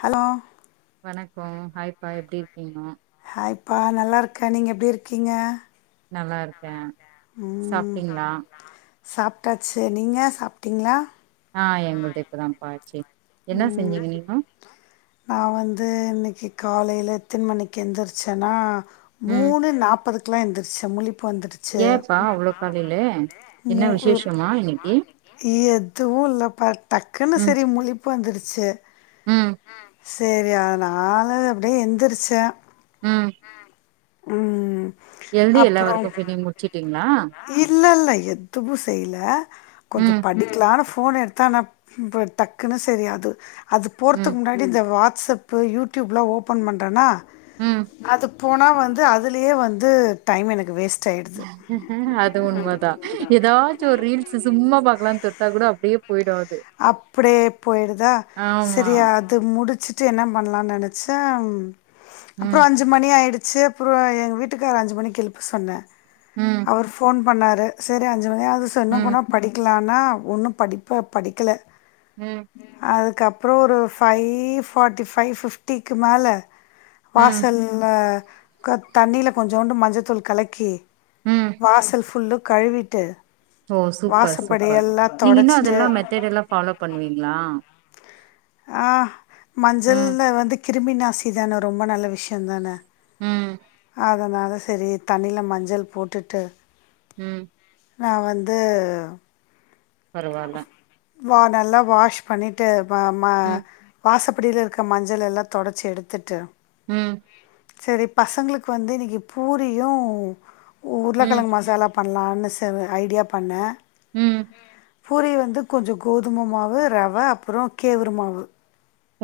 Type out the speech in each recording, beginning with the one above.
Hello வணக்கோ ஹாய்ப்பா எப்டி இருக்கீங்க ஹாய்ப்பா நல்லாருக்கே நீங்க எப்டி இருக்கீங்க நல்லாருக்கே ம் சாப்ட்டிங்களா சாப்ட்டாச்சு நீங்க சாப்ட்டீங்களா ஆ எங்களுது இப்ப தாம்ப்பா ஆச்சு என்ன செஞ்சீங்க நீங்கோ நா வந்து இன்னைக்கு காலையில எத்தின மணிக்கு எந்துருச்சேன்னா ம் மூணு நாப்பதுக்கெல்லா எந்துருச்ச முழிப்பு வந்துருச் சு ஏன்ப்பா அவ்ளோ காலையில? என்ன மூ ஆ விசேஷமா இன்னைக்கி? எதுவு இல்லப்பா டக்குனு ம் சரி முழிப்பு வந்துருச்சு ம் சேரி அதனால அப்டியே எந்துருச்ச ம் ம் எழுதி எல்லா ஒர்க்கும் பில்லிங் முடிச்சுட்டீங்களா இல்லல்ல எதுவு செய்யல கொஞ்ச ம் படிக்கலான்னு ஃபோன் எடுத்த ஆனா இ டக்குன்னு சரி அது அது ம் போறதுக்கு முன்னாடி இந்த வாட்ஸப் இப்போ யூடியூப்லா ஓப்பன் பண்றான்னா ம் அது போனா வந்து அதுலயே வந்து டைம் எனக்கு வேஸ்ட் ஆய்டுது அது உண்ம தா ஏதாச்சு ஒரு ரீல்ஸ் சும்மா பாக்கலாம்னு தொட்டா கூட அப்டியேபோயிடு அது அப்டியே போயிருதா ஆமா சரியா து முடிச்சுட்டு என்ன பண்லாம்னு நனைச்ச அப்புறோ அந் ம் அஞ்சு மனக ஆயிடுச்சு எங்க வீட்டுக்கார்ர அஞ்சு மணிக்கு எழுப்ப சொன்னே உ அவர் ஃபோன் பண்ணாரு சரி அஞ்சு மணிஆகுது சொன்னு ம் கூட படிக்கலனா ஒன்னு படிப்ப படிக்கல உ அதுக்கப்புறோ ஒரு ஃபை ஃபார்ட்டி ஃபைவ் ஃபிப்டிக்கு மேல ம் வாசல்ல தண்ணில கொஞ்சோண்டு மஞ்சத்தூள் கலக்கி ம் வாசல் ஃபுல்லு கழுவிட்டு ஓ சூப்பர் சூப்பர் வாசப்படியெல்லாம் நீங்க இன்னு தொடச்சிட்டு அதெல்லா மெத்தட் எல்லா ஃபாலோ பண்ணுவீங்களா ஆ ம் மஞ்சள்ல வந்து கிருமி நாசி தானே ரொம்ப நல்ல விஷயந் தானே உ அதனால சரி தண்ணில மஞ்சள் போட்டுட்டு உ நா வந்து பரவாயில்ல வா நல்லா வாஷ் பண்ணிட்டு வ ம ம் வாசப்படில இருக் அ மஞ்சள் எல்லா தொடச்சி எடுத்துட்டு உ சரி பசங்களுக்கு வந்து இன்னைக்கு பூரியு ம் உருளைக்கிழங்கு மசாலா பண்லானு ஐடியா பண்ணே ம் பூரி வந்து கொஞ்ச கோதும மாவு ரவ அப்புறோ கேவுரு மாவு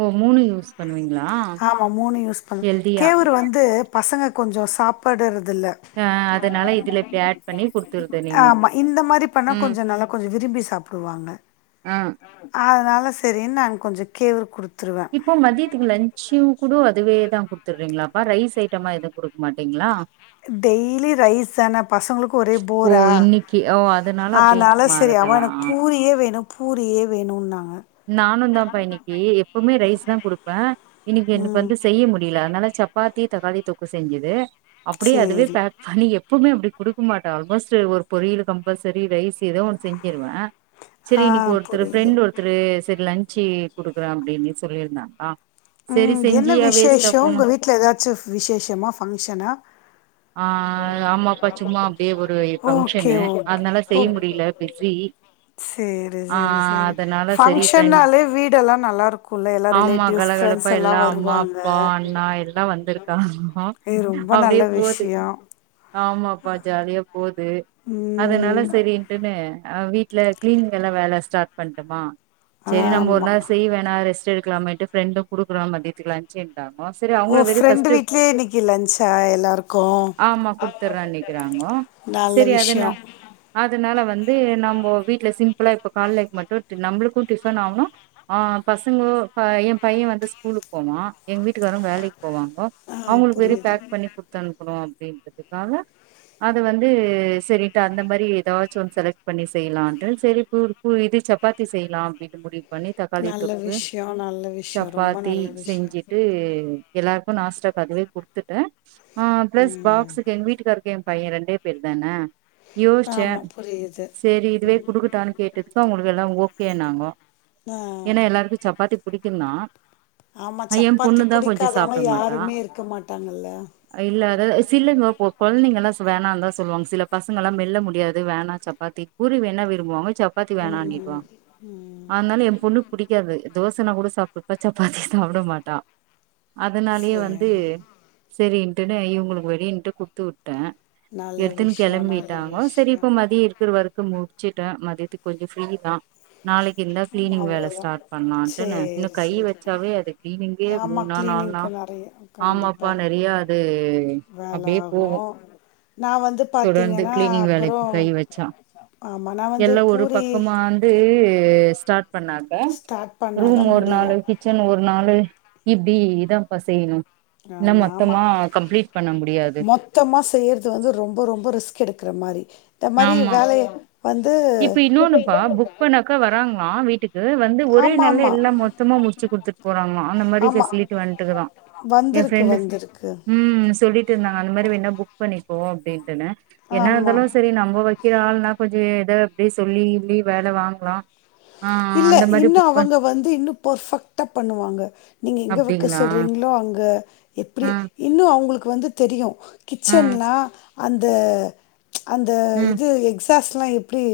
ஒ மூனு யூஸ் பண்ணுவீங்களா ஆமா மூணு யூஸ் பண்ணு ஹெல்தியா கேவுரு வந்து பசங்க கொஞ்ச சாப்பிடுறதில்ல ஆ அதனால இதுல இப்டி ஆட் பண்ணி குடுத்துருது நீங்கோ ஆமா இந்த மாரி பண்ணா ம் கொஞ்ச நல்லா கொஞ்சோ விரும்பி சாப்பிடுவாங்க ஆ அதனால சரின் நா கொஞ்ச கேவ குடுத்த இப்போ மதியத்துக்குலன் ஷிவ் குட அதுவே தா குடுத்துடுறீங்களாப்பா ரைஸ் ஐட்டமா எதுவு குடுக்க மாட்டீங்களா டெய்லி ரைஸ் தான பசங்களுக்கு ஒரே ஓ போரா இன்னைக்கு ஓ அதனால அப்டியே ஆரால இன்னைக்கு சரி ஆமா மாறுதலா எனக்கு பூரியே வேனு பூரியே வேணும்ன்னாங்க நானு தான்ப்பா இன்னைக்கு எப்பவுமே ரைஸ் தா குடுப்பே இன்னைக்கு எனக்கு ம். வந்து செய்ய முடியல அதனால சப் சப்பாத்தி தக்காளி தொக்கு செஞ்சுது அப்டியே அதுவே சரி. பேக் பனி எப்பவுமே அப்டி குடுக்க மாட்டே ஆல்மோஸ்ட் ஒரு பொரியலு கம்பல்ஸர ரைஸ் ஏதோ ஒன்னு செஞ்சிருவே ஆ செரி இன்னைக்கு ஒருத்தர் புரியுது. ஃப்ரெண்ட் ஒருத்தரு சரி லன்ச்சு குடுக்குறன் அப்டின்னு சொல்லியிருந்தாங்களா உ சரி என்ன செஞ்சியா வேஸ்ட்டா விசேஷோ போனு உங்க வீட்ல ஏதாச்சு விசேஷமா ஃபங்ஷனா ஆ ஆமாப்பா சும்மா அப்டியே ஒரு ஓகே, ஃபங்க்ஷனு அதனால செய்ய முடில பிஸி செரி ஆ செரி செரி அதனால சரி ஃப்ரெண்ட் ஃபக்ஷன்னாலே வீடெல்லா நல்லாருக்குல எல்லா ஆமா ரிலேட்டிவ்ஸ் ஃப்ரெண்ட்ஸ் கலகலப்பா எல்லா அம்மா, வருவாங் அப்பா, க அண்ணா எல்லா வந்திருக்காங்கோ. ஹே ரொம்ப நல்ல அப்டியே போது. விஷ்யோ ஆமாப்பா ஜாலியா போது ம் அதனால செரின்ட்டுன்னு அ வீட்ல க்ளீனிங்கெல்லா வேல ஸ்டார்ட் பண்டமா செரி நம்ப ஒர் ஆமா நாள் செய் வேணா ரெஸ்ட் எடுக்கலாமேட்டு ப்ரெண்டு குடுக்குறோ மத்தியதுக்கு லஞ்ச்சின் ராங்கோ செரி ஓ அவங்கல வெறி ஃப்ரெண்டு ஃபர்ஸ்ட்டு வீட்லயே இன்னைக்கு லன்ச்சா எல்லாருக்கு ஆம்மா குடுத்தற்றன் நிக்கிறாங்கோ நல்ல விஷ்யோ அதனால வந்து நம்போ வீட்ல சிம்ப்ளா இப்ப கால்லைக்கு மட்டுது நம்ப்ளுக்கு டிஃபன் ஆவுனு ஆ பசங்கோ ப ய என் பையன் வந்து ஸ்கூலுக் போவா எங் வீட்டுக்காரும் வேலைக் போவாங்கோ ஆ அவுங்ளுக்கு வெறியு புரியுது பேக் பண்ணி குத்தனுப்புன்னு அப்டின்றதுக்காக அது வந்து செரிட்டா அந்த மாரி ஏதாச்சு ஒன் செலக்ட் பண்ணி செய்லான்ட்டு செரி பூர் பூரி இது சப் ப்பாத்தி செய்லா அப்டின்னு முடிவு பண்ணி தக்காளி நல்ல தொக்கு விஷ்யோ நல்ல விஷ்யோ ரொம்ப சப்பாத்தி நல்ல விஷ்யோ செஞ்சிட்டு எல்லார்க்கும் நாஸ்டாக் அதுவே குடுத்துட்டேன் ஆ ப்ளஸ் ம் பாக்சுக்கு எங் வீட்டுக்காருக் என் பையன் ரெண்டே பேர் தான ஆமா யோஸ்ச்சேன் புரியுது செரி இதுவே குடுக்கட்டான்னு கேட்டதுக்கு அவுங்களு ல்லா ஓக்கே நாங்கோ ஆ ஏன்னா எல்லார்க்கு சப்பாத்தி புடிக்குந்தா ஆமா எ சப்பாத்தி பொண்ணுதா கொஞ்சோ புடிக்காதவங்க யாருமே இருக்க மாட்டாங்கல்ல ஆ இல்ல அதாது அ சில்லங்கபோ கொள்ந்தீங்கள்ளாஸ் வேணான்ந்தா சொல்வாங் சில பசங்கல்லா மெல்ல முடியாது வேணா சப்பாத்தி பூரி வேன்ணா விரும்புவாங்க சப்பாத்தி வேனான்னி ம் ம் ஆனால என் பொண்ணு புடிக்காது தோசனா கூட சாப்டுப்பா சப்பாத்தி சாப்ட மாட்டா அதனால்யே சேரி வந்து செரின்ட்டுன்னு இவுங்ளுக்கு வெறிந்ட்டு குட்த்துவுட்டேன் நல்ல எட்த்துன்னு விஷ்யோ நல்ல கெளம்பிட்டாங்கோ செரி விஷ்யோ இப்போ மதிய் இருக்குற வர்க்கு முட்ச்சிட்ட மதியத்துக்கு கொஞ்சோ ஃப்ரீ நா நாளைக்கு இந்த ஆமா க்ளீனிங் வேல அவ்ளோதா ஸ்டார்ட் பன்லாண்ட்டுனு இன்னு சேரி கை சேரி வச்சாவே அது க்ளீனிங் கே ஆமா மூன்னா நாள்னா கிளீனிங்க்கு நெறைய ஆமாப்பா கண்டிப்பா நெறையா அது வேல அப்டியே ஆகு போகு நா வந்து தொடர்ந்து பாத்தீங்கன்னா க்ளினிங் அப்புறோ வேலக்கு கை வெச்சா ஆமா நா வந்து எல்லா ஒரு பூரி பக்கமாந்து ஸ்டார்ட் பண்ணாக்க ஸ்டார்ட் பண்ணாதா ரூம் ஒரு முடியு நாளைக்குச் ச்சன் ஒரு நாளு இப்டி தா பா செய்ணு ஆ இல்னா மொத்தமா கம்ப்ளீட் பண்ண முடியாது த்தமா செய்யறது வந்து ரொம்ப ரொம்ப ரிஸ்க் எடுக்ற மாரி ந்த மாரி ஆமா வேலய வந்து இப்ப ஏதோ ஒரு இப்பனாக்கா வராங்ளா வீட்டுக் கு வந்து ஒரே ஆமா நாள்ல ஆமா எல்லா மொத்தமா முட்ச்சி குடுத்துட் போறாங்ளா அந்த மாரி ஃபேசிலிட்டி வண்டுக்குதா வந்துருக்கு வந்துருக் ம் சொல்லிட்டு இருந்தாங்க அந்த மாரி வேனா புக் பண்ணிப்போ அப்டின்ட்டுனு என்ன ஆமா இருந்தாலு செரி நம்போவை க்கிற ஆள்னா கொஞ்ச ஏதோ அப்டியே சொல்லி இல்லி வேல வாங்லா இல்ல இன்னு அவங்க வந்து இன்னு ஃபெர்பெக்ட்டா பண்ணுவாங்க நீங்க எங்க வெக்க அப்டிங்களா சொல்றீங்ளோ அங்க எப்டி ஆ இன்னு அவுங்ளுக்கு வந்து தெரியு ஆ கிச்சன்னா அந்த அந்த ம் இது எக்ஸாஸ்ட்லா எப்டி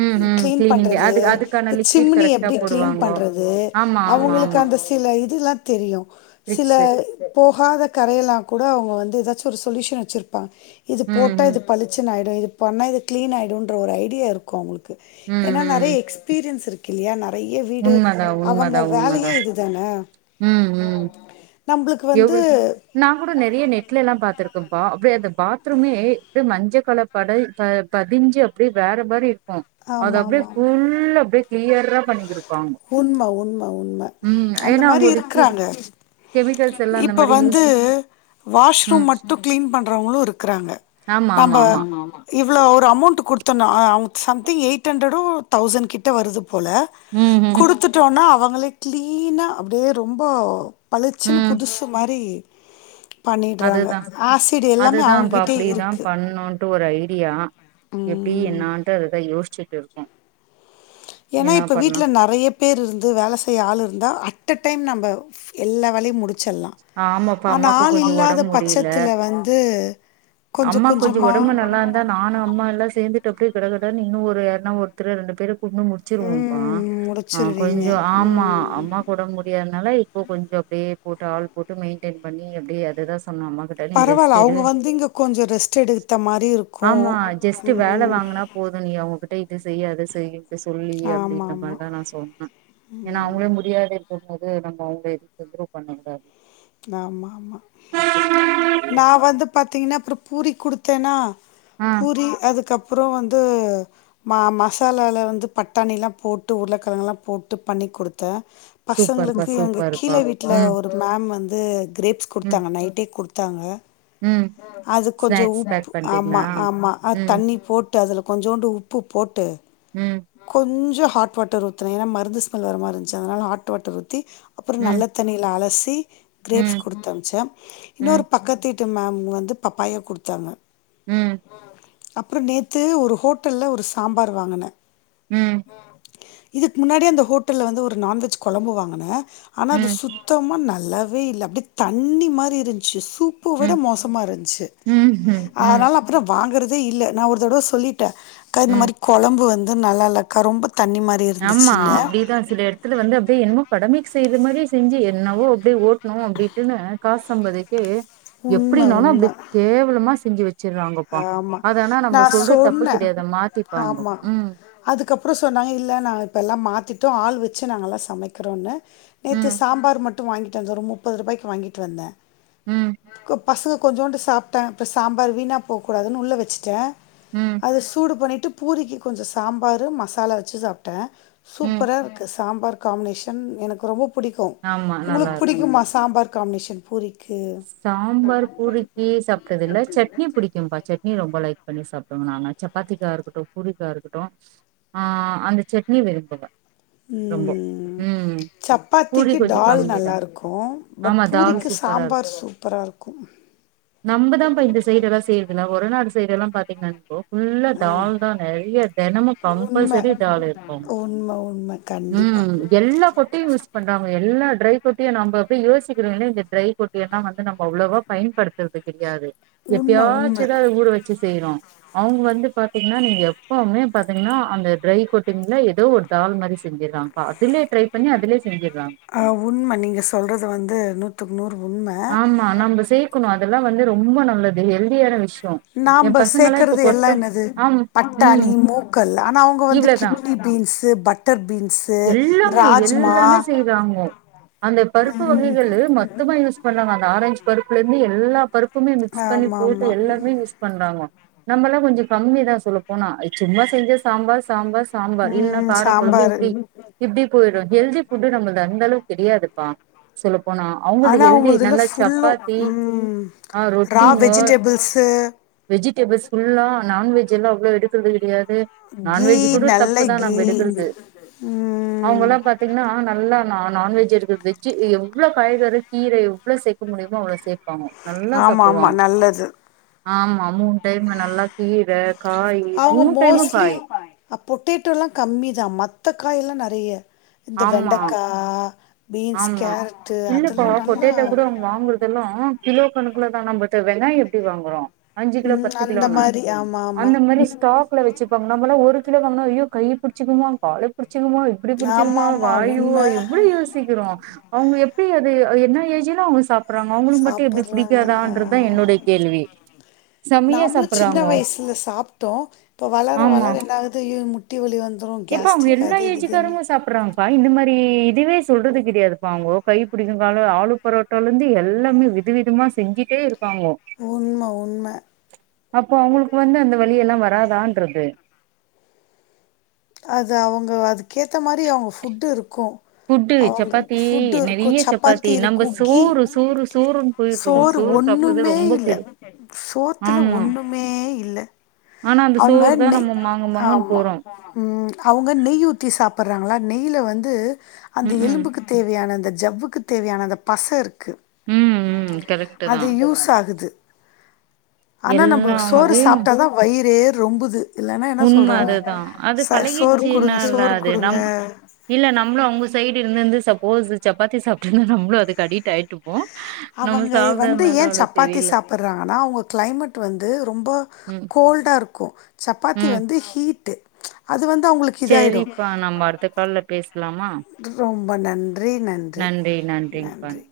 ம் ம் க்ளீன் கிளீனிங்கு பண்றது அது அதுக்கான த லிக்விட் சிம்முனி கரெக்டா எப்டி க்ளீன் போடுவாங்கோ பண்றது ஆமா ஆமா அவுங்ளுக் ஆமா அந்தஸ் தில இதுல்லா தெரியு சில விக்ஸு போகாத கரையெல்லா கூட அவங்க வந்து ஏதாச்சு ஒரு சொல்யூஷன் வச்சிருப்பாங்க இது ம் போட்டா ம் இது பளிச்சுனு ஆயிடூ இது பண்ணா இது க்ளீன் ஆயிடுன்ற ஒரு ஐடியா இருக் கூ உங்களுக்கு ம் ஏன்னா ம் நெறய எக்ஸ்பீரியன்ஸ் இருக் கில்லையா நெறய வீடு உண்மதா அவங்க உண்மதா வேலயே உண்மதா இதுதான ம் ம் நம்பளுக்கு வந்து எவ்ள நா கூட நெறய நெட்லெல்லா பாத்துருக்கேப்பா அப்டிய அந்த பாத்ரூமே அப்டியெ மஞ்ச கலர் பட ப பதிஞ்சு அப்டியெ வேற மாரி இருக்கே அது ஆமாம் அப்டியே ஆமாம் ஃபுல்லா அப்டியே க்ளியரா பண்ணிந்திருப்பா உண்ம உண்ம உண்ம அந்த மாரி அவங்க லிக்விட் இருக்குறாங்க கெமிக்கல்ஸ் எல்லா அந்த இப்ப மாரி யூஸ் வந்து ம் வாஷ்ரூம் மட்டூ க்ளீன் பண்றவங்களூ இருக்குறாங்க ஆமா நம்ம ஆமா ஆமா இவ்ளோ ஒரு அமௌண்ட் குடுத்தோணா அவங்க சம்திங் எயிட் ஹண்ட்ரடூ தௌசண் கிட்ட வருது போல ம் ம் குடுத்துட்டோனா அவங்களே க்ளீனா அப்டியே ரொம்ப பளீச்சின்னு ம் புதுசு மாரி பண்ணிடுறாங்க அதுதா ஆசிட் எல்லாமே அதுதாம்பா அவங்ககிட்டயே அப்டிதா இருக்கு பண்ணணும்ட்டு ஒரு ஐடியா எப்டி ம் என்னான்றத அததெ யோசிச்சுட்டு இருக்கோ ஏன்னா என்ன இப்ப பண்லா வீட்ல நெறயப் பேர் இருந்து வேல செய்ய ஆள் இருந்தா அட்ட டைம் நம்ப எல்லா வேலையூ முடிஞ் சிர்லா ஆமாப்பா ஆனா அம்மாக்கு ஆள் கொஞ்சோ இல்லாத ஒடம்பு முடியல பச்சத்துல வந்து கொஞ்சோ அம்மா கொஞ்சோமா ஒடம்பு நல்லா இருந்தா நானு அம்மால்லா சேர்ந்துட்டு டொக்கு கடகடன்னு இன்னூ ஒரு யார்னா ஒருத்தரூ ரெண்டு பேர கூட்னூ முடித் முடிச்சிருவோம்ப்பா ம் ஆ முடிச்சிருவீங்க கொஞ்சோ ஆமா ம் அம்மாக் போட முடியாதுனால இப்போ கொஞ்சோ அப்டியே போட்டு ஆள் போட்டு மெயின்டென் பண்ணி அப்டி அதுதா சொன்னே அம்மா கிட் சரி ரெஸ்ட் பரவாயில்ல எடு அவங்க வந்து இங்கே கொஞ்சம் ரெஸ்ட் எடுத்த மாதிரி இருக்கும் ஆமா ஜஸ்ட் வேல ம் வாங்குனாப் போதூ நீ அவங்ககிட்ட இது செய் அத செய் அப்டி சொல்லி ஆமாம் அப்டின்ற ஆமாம் மாரிதா நா சொன்னே ஏன்னா அவங்களே முடியாது போவ் போது நம்ம அவங்க எந் தொந்தரவு பண்ணா இல்ல ஆமாம்மா நா வந்து பாத்தீங்கன்னா அப்புறோ பூரி குடுத்தேனா ஆ பூரி அதுக்கப் அப்றோ வந்து மா மசாலால வந்து பட்டாணி எல்லா போட்டு உருளக் கிழங்குல்லா போட்டு பண்ணி கொடுத்தெ சூப்பர்ப்பா பசங்களுக்கு எங்க சூப்பர்ப்பா கீல வீட்ல ம் ஒரு மேம் வந்து கிரேப்ஸ் ம் குடுத்தாங்க நைட்டே குடுத்தாங்க ம் அது கொஞ்சோ ஸ்நாக்ஸ் பேக் உப்பு பண்றீங்களா ஆமா ஆமா அத் ம் தண்ணி போட் விட்டு அதில கொஞ்சோண்டு உப்பு போட்டு ம் கொஞ்சொ ஹாட் வாட்டர் ஊத்துனய்யா மருந்து ஸ்மெல் வர மாரிந்துச்சு அதனால ஹாட் வாட்டர் ஊத்தி அப்புறோ ம் நல்லத் தண்ணியில அலசி க்ரேப்ஸ் ம் கொடுத்தனுப்ச்சே ம் இன்னொரு பக்கத் து வீட்டு மேம் வந்து பப்பாயா குடுத்தாங்க ம் அப்புறோ நேத்து ஒரு ஹோட்டல்ல ஒரு சாம்பார் வாங்னே ம் இதுக் முன்னாடி அந்த ஹோட்டல்ல வந்து ஒரு நான்வெஜ் கொழம்பு வாங்கனே ஆனா அது ம் சுத்தமா நல்லாவே இல்ல அப்படியே தண்ணி மாதிரி இருந்ச்சு சூப் பூ விட ம் மோசமா இருந்ச்சு ம் ம் ம் அதனால வாங்குறதே இல்ல நா ஒரு தடவ சொல்லிட்டே அக்கா இந்த ம் மாதிரி கொழம்பு வந் து நல்லாலக்கா ரொம்ப தண்ணி மா ஆமா அப்படிதான் சி எடுத் துல வந்து அப்டியே என்னமோ கடமைக்கு செய்ற மாரியே செஞ்சு என்னவோ அப்படியே ஓட்ணு அப்டிட்டுன்னு காஸ் சம்பதுகே உண்ம எப்படினாலு உண்ம அப்படி கேவலமா செஞ்சு வெ ச்சிருவாங்கப்பா ஆமா. அத அனா நம்ப நான் சொல்றது தப்பு சொன்னேன். கெடையாது மாத்திப்பாங்கோ ம் அதுக்கப்பறோ சொன்னாங்க இல்ல நா இப்ப எல்லா மாத்திட்டோ ஆள் வச்சு நாங்கல்லா சமைக்கறோன்னு நேத்து ம் சாம்பார் மட்டு வாங்கிட்டு வந்த ஒரு முப்பது ரூபாய்க்கு வாங்கிட்டு வந்த ம் கு பசங்க கொஞ்சூண்டு சாப்ட்ட இப்ப சாம்பார் வீணா போக்கூடாதுன்னு உள்ள வெச்சுட்ட ம் அத சூடு பண்ணிட்டு பூரிக்கு கொஞ்ச சாம்பாரு மசாலா வச்சு சாப்ட்ட ம் சூப்பராக இருக்கு சாம்பார் காம்பினேஷன் எனக்கு ரொம்ப புடிக்கு ஆமா நல்லா உங்களுக்கு இருக்கு பிடிக்குமா சாம்பார் காம்பினேஷன் பூரி சாம்பார் பூரிக்கு சாப்ட்டது இல்ல சட் னி புடிக்கும்பா சட்னி ரொம்ப லைக் பண்ணி சாப்டுவ நானு சப்பாத்திக்கா இருக்கட்டு பூரிக்கா இருக்கட்டு ஆ அந்த சட்னி விரும்புவ ரொம்போ ம். ம் பூரி சப்பாத்திக்கு கொஞ்சோ டால் கம்மி தா. நல்லாயிருக்கு பட் ஆமா தால் பூரிக்கு சூப்பரா சாம்பார் சூப்பரா இருக்கு நம்பதா பா இந்த சைடெல்லா செய்றதுல்ல ஒட நாடு சைடு எல்லா பாத்திங்கன்னா போ ஃபுல்லா அ தால் தா நெறைய தெனமு உண்ம. கம்பல்சரி தால் இருக்கும் உண்ம, உண்ம கண்டிப்பா டி யூஸ் பண்றாங்க எல்லா ட்ரை [unintelligible] நம்ப அப்டியே யோசிக்கறோ ஏன்னா இந்த ட்ரை [unintelligible] எல்லா வந் து நம்ம அவ்ளவா பயன்படுத்தறது கெடையாது உண்ம, உண்ம. எப்பயாச்சுதா அத ஊற வச்சு செய்றோ அவுங்க வந்து பாத்திங்கன்னா நீங்க எப்பவுமே பாத்திங்கன்னா அந்த ட்ரை கொட்டிங்ல எதோ ஒரு தால் மாரி செஞ்சர்றா இப்ப அதுலே ட்ரை பண்ணி அதுலே செஞ்சர்றாங் ஆ உண்ம நீங்க சொல்றது வந்து நூத்துக்கு நூறு உண்ம [unintelligible] க்கணு அதல்லா வந்து ரொம்ப நல்லது ஹெல்தியான விஷயோ நாம்ப சேக்கறது எல்லா என்னது ஆம். ம். பட்டாணி மூக்கல் அனா அவுங்க வந்து இவ்ளதான். கிட்னி பீன்ஸு பட்டர் பீன்ஸ் எல்லாமே எல்லாமே செய்றாங்க அந்த பருப்பு வகைகள்ளு மொத்தமா யூஸ் பண்ண [unintelligible] ஆரஞ்சு பருப்புல இருந்து எல்லா பருப்புமே மிக்ஸ் பண்ணி போட்டு ஆமாமா. எல்லாமே மிக்ஸ் பண்றாங்க நம்மல்லா கொஞ்சோ கம்மி தா சொல்லப்போனா சும்மா செஞ்ச சாம்பார் சாம்பார் சாம்பார் இல்ன்னா ம். காரக்கொழம்பு சாம்பாரு. இப்டி இப்டி போயிடு ஹெல்தி ஃபுட்டு் நம்பள்து அந்த அளவுக்கு தெரியாதுப்பா சொல்ல போனா அவுங்களுது ஆனா ஹெல்தி உங்களுதுல நல்லா ஃபுல்லு சப்பாத்தி ம் ஆ ரா ரொட்டிங்கொ வெஜிடபிள்ஸு வெஜிட்டேபிள்ஸ் ஃபுல்லா நான்வெஜ் எல்லா அவ்ளோ எடுக்கறது கிடையாது கீ நான்வெஜ் கூட நல்ல தப்புதா கீ நம்ப எடுக்கறது ம் அவுங்கள்ளா பாத் தின்னா நல்லா நான் நான்வெஜ் எடுக்கறது வெஜ்ஜு எவ்ளோ காய்கறி கீரை எவ்ளோ சேக்க முடியுமோ அவ்ளோ சேப்பாங்க நல்லா ஆமா ஆமா சாப்டுவாங்க நல்லது ஆமா மூண் டைமு நல்லா கீர காய் மூண் டைமு காய் அ பொட்டேட்டோல்லா கம்மிதா மத்த காயெல்லா நறைய இந்த ஆமா வெண்டக்கா பீன்ஸ் ஆமா கேரட்டு் அதல்லா நல்லா இதெல்லா கிலோ கணக்குலதா நம்மட்ட வெங்கயோ எப்டி வாங்கறோ அஞ்சு கிலோ ம் பத்து அந்த கிலோன்னு மாரி ஆமா ஆமா அந்த மாரி ஸ் டாக்ல வெச்சுப்பாங்க நம்மளா ஒரு கிலோ வாங்னா ஐயோ கை புடிச்சுக்குமோ கால புடிச்சுக்குமோ இப்புடி ஆமா புடிச்சிக்குமோ ஆமா வாயு ஒ உண்ம எப்படி யூஸ் கிரு அவுங்க எப்டி அது என்ன ஏஜின்னு அவுங்க சாப் அப்புறாங்க அவங்களுக்கு மட்டும் எப்டி சாப்புட்றாங்க பிடிக்காதா இன்றதுதா என்னேடய கேள்வி செமையா நாமளும் சின்ன சாப்றாங்கோ வயசுல சாப்ட்டோ வளர ஆமா வளர என்னாவது அய்யோ முட் டிவலி வந்தரும் கோஸ்டி அது இதுன்னு றாங்கா இந்த மாரி இதுவே சொல்றது கிடையாதுப்பா அவங்க கை பிடிக்கும் கால ஆளு போரோ ட்ட ல இருந்து எல்லாமே வித விதமான செஞ்சிட்டே இருப்பாங்கோ உண்ம உண்ம அப்போ அவங்களுக்கு வந்து அந்த வலி எல்லா வராதான்று இருக்கு அது அவங்க அதுக்கேத்த மாரி அவங்க ஃபுட்டு இருக்கும் ஃபுட்டு அவங்க சப்பாத்தி ஃபுட்டு இருக்கு நெறைய சப்பாத்தி நம்ம இருக்கு கி சோறு சோறு சோறுன்னு போயிடுறோ சோறு சாப்பிடுறது ஒண்ணுமே ரொம்ப இல்ல கெடு சோத்துல ஆமா ஒண்ணுமே இல்ல ஆனா அந்த அவங்க சோறு தா நேய் நம்ம மாங்கு மாங்குன்னு ஆமா போறோ அவங்க நெய் ஊத்தி சாப்ட்றாங்களா நெய்யில வந்து அந்த ம் ம் எலும்புக்கு தேவையான அந்த ஜவ்வுக்கு தேவையான அந்த பச இருக்கு ம் அது யூஸ் ஆகுது ஆனா எல்லா நம்ளுக்கு சோறு வகையு சாப்ட்டாதா வயிறே ரொம்புது இல்லன்னா என்ன உண்ம சொல்கிறாங்க அதுதா அது ச சோறு கொடுங்க பழகிடுச்சுனால சோறு அது கொடுங்க நம் இல்ல நம்மளும் அவங்க சைடு இருந்துருந்து சப்போஸ் சப்பாத்தி சாப்ட்டு இருந்து நம்மளும் அதுக்கு அடிட்டு ஆயிட்டு இருப்போ அவங்க வந்து ஏ சப்பாத்தி தெரில சாப்ட்றாங்கன்னா அவங்க கிளைமேட் வந்து ரொம்ப ம் ரொம்ப கோல்டா இருக்கு சப்பாத்தி ம் வந்து ஹீட் அது வந்து அவங்களுக் செரிப்பா நம்ம அடுத்த கால்ல பேசலாமா ரொம்ப நன்றி நன்றி நன்றி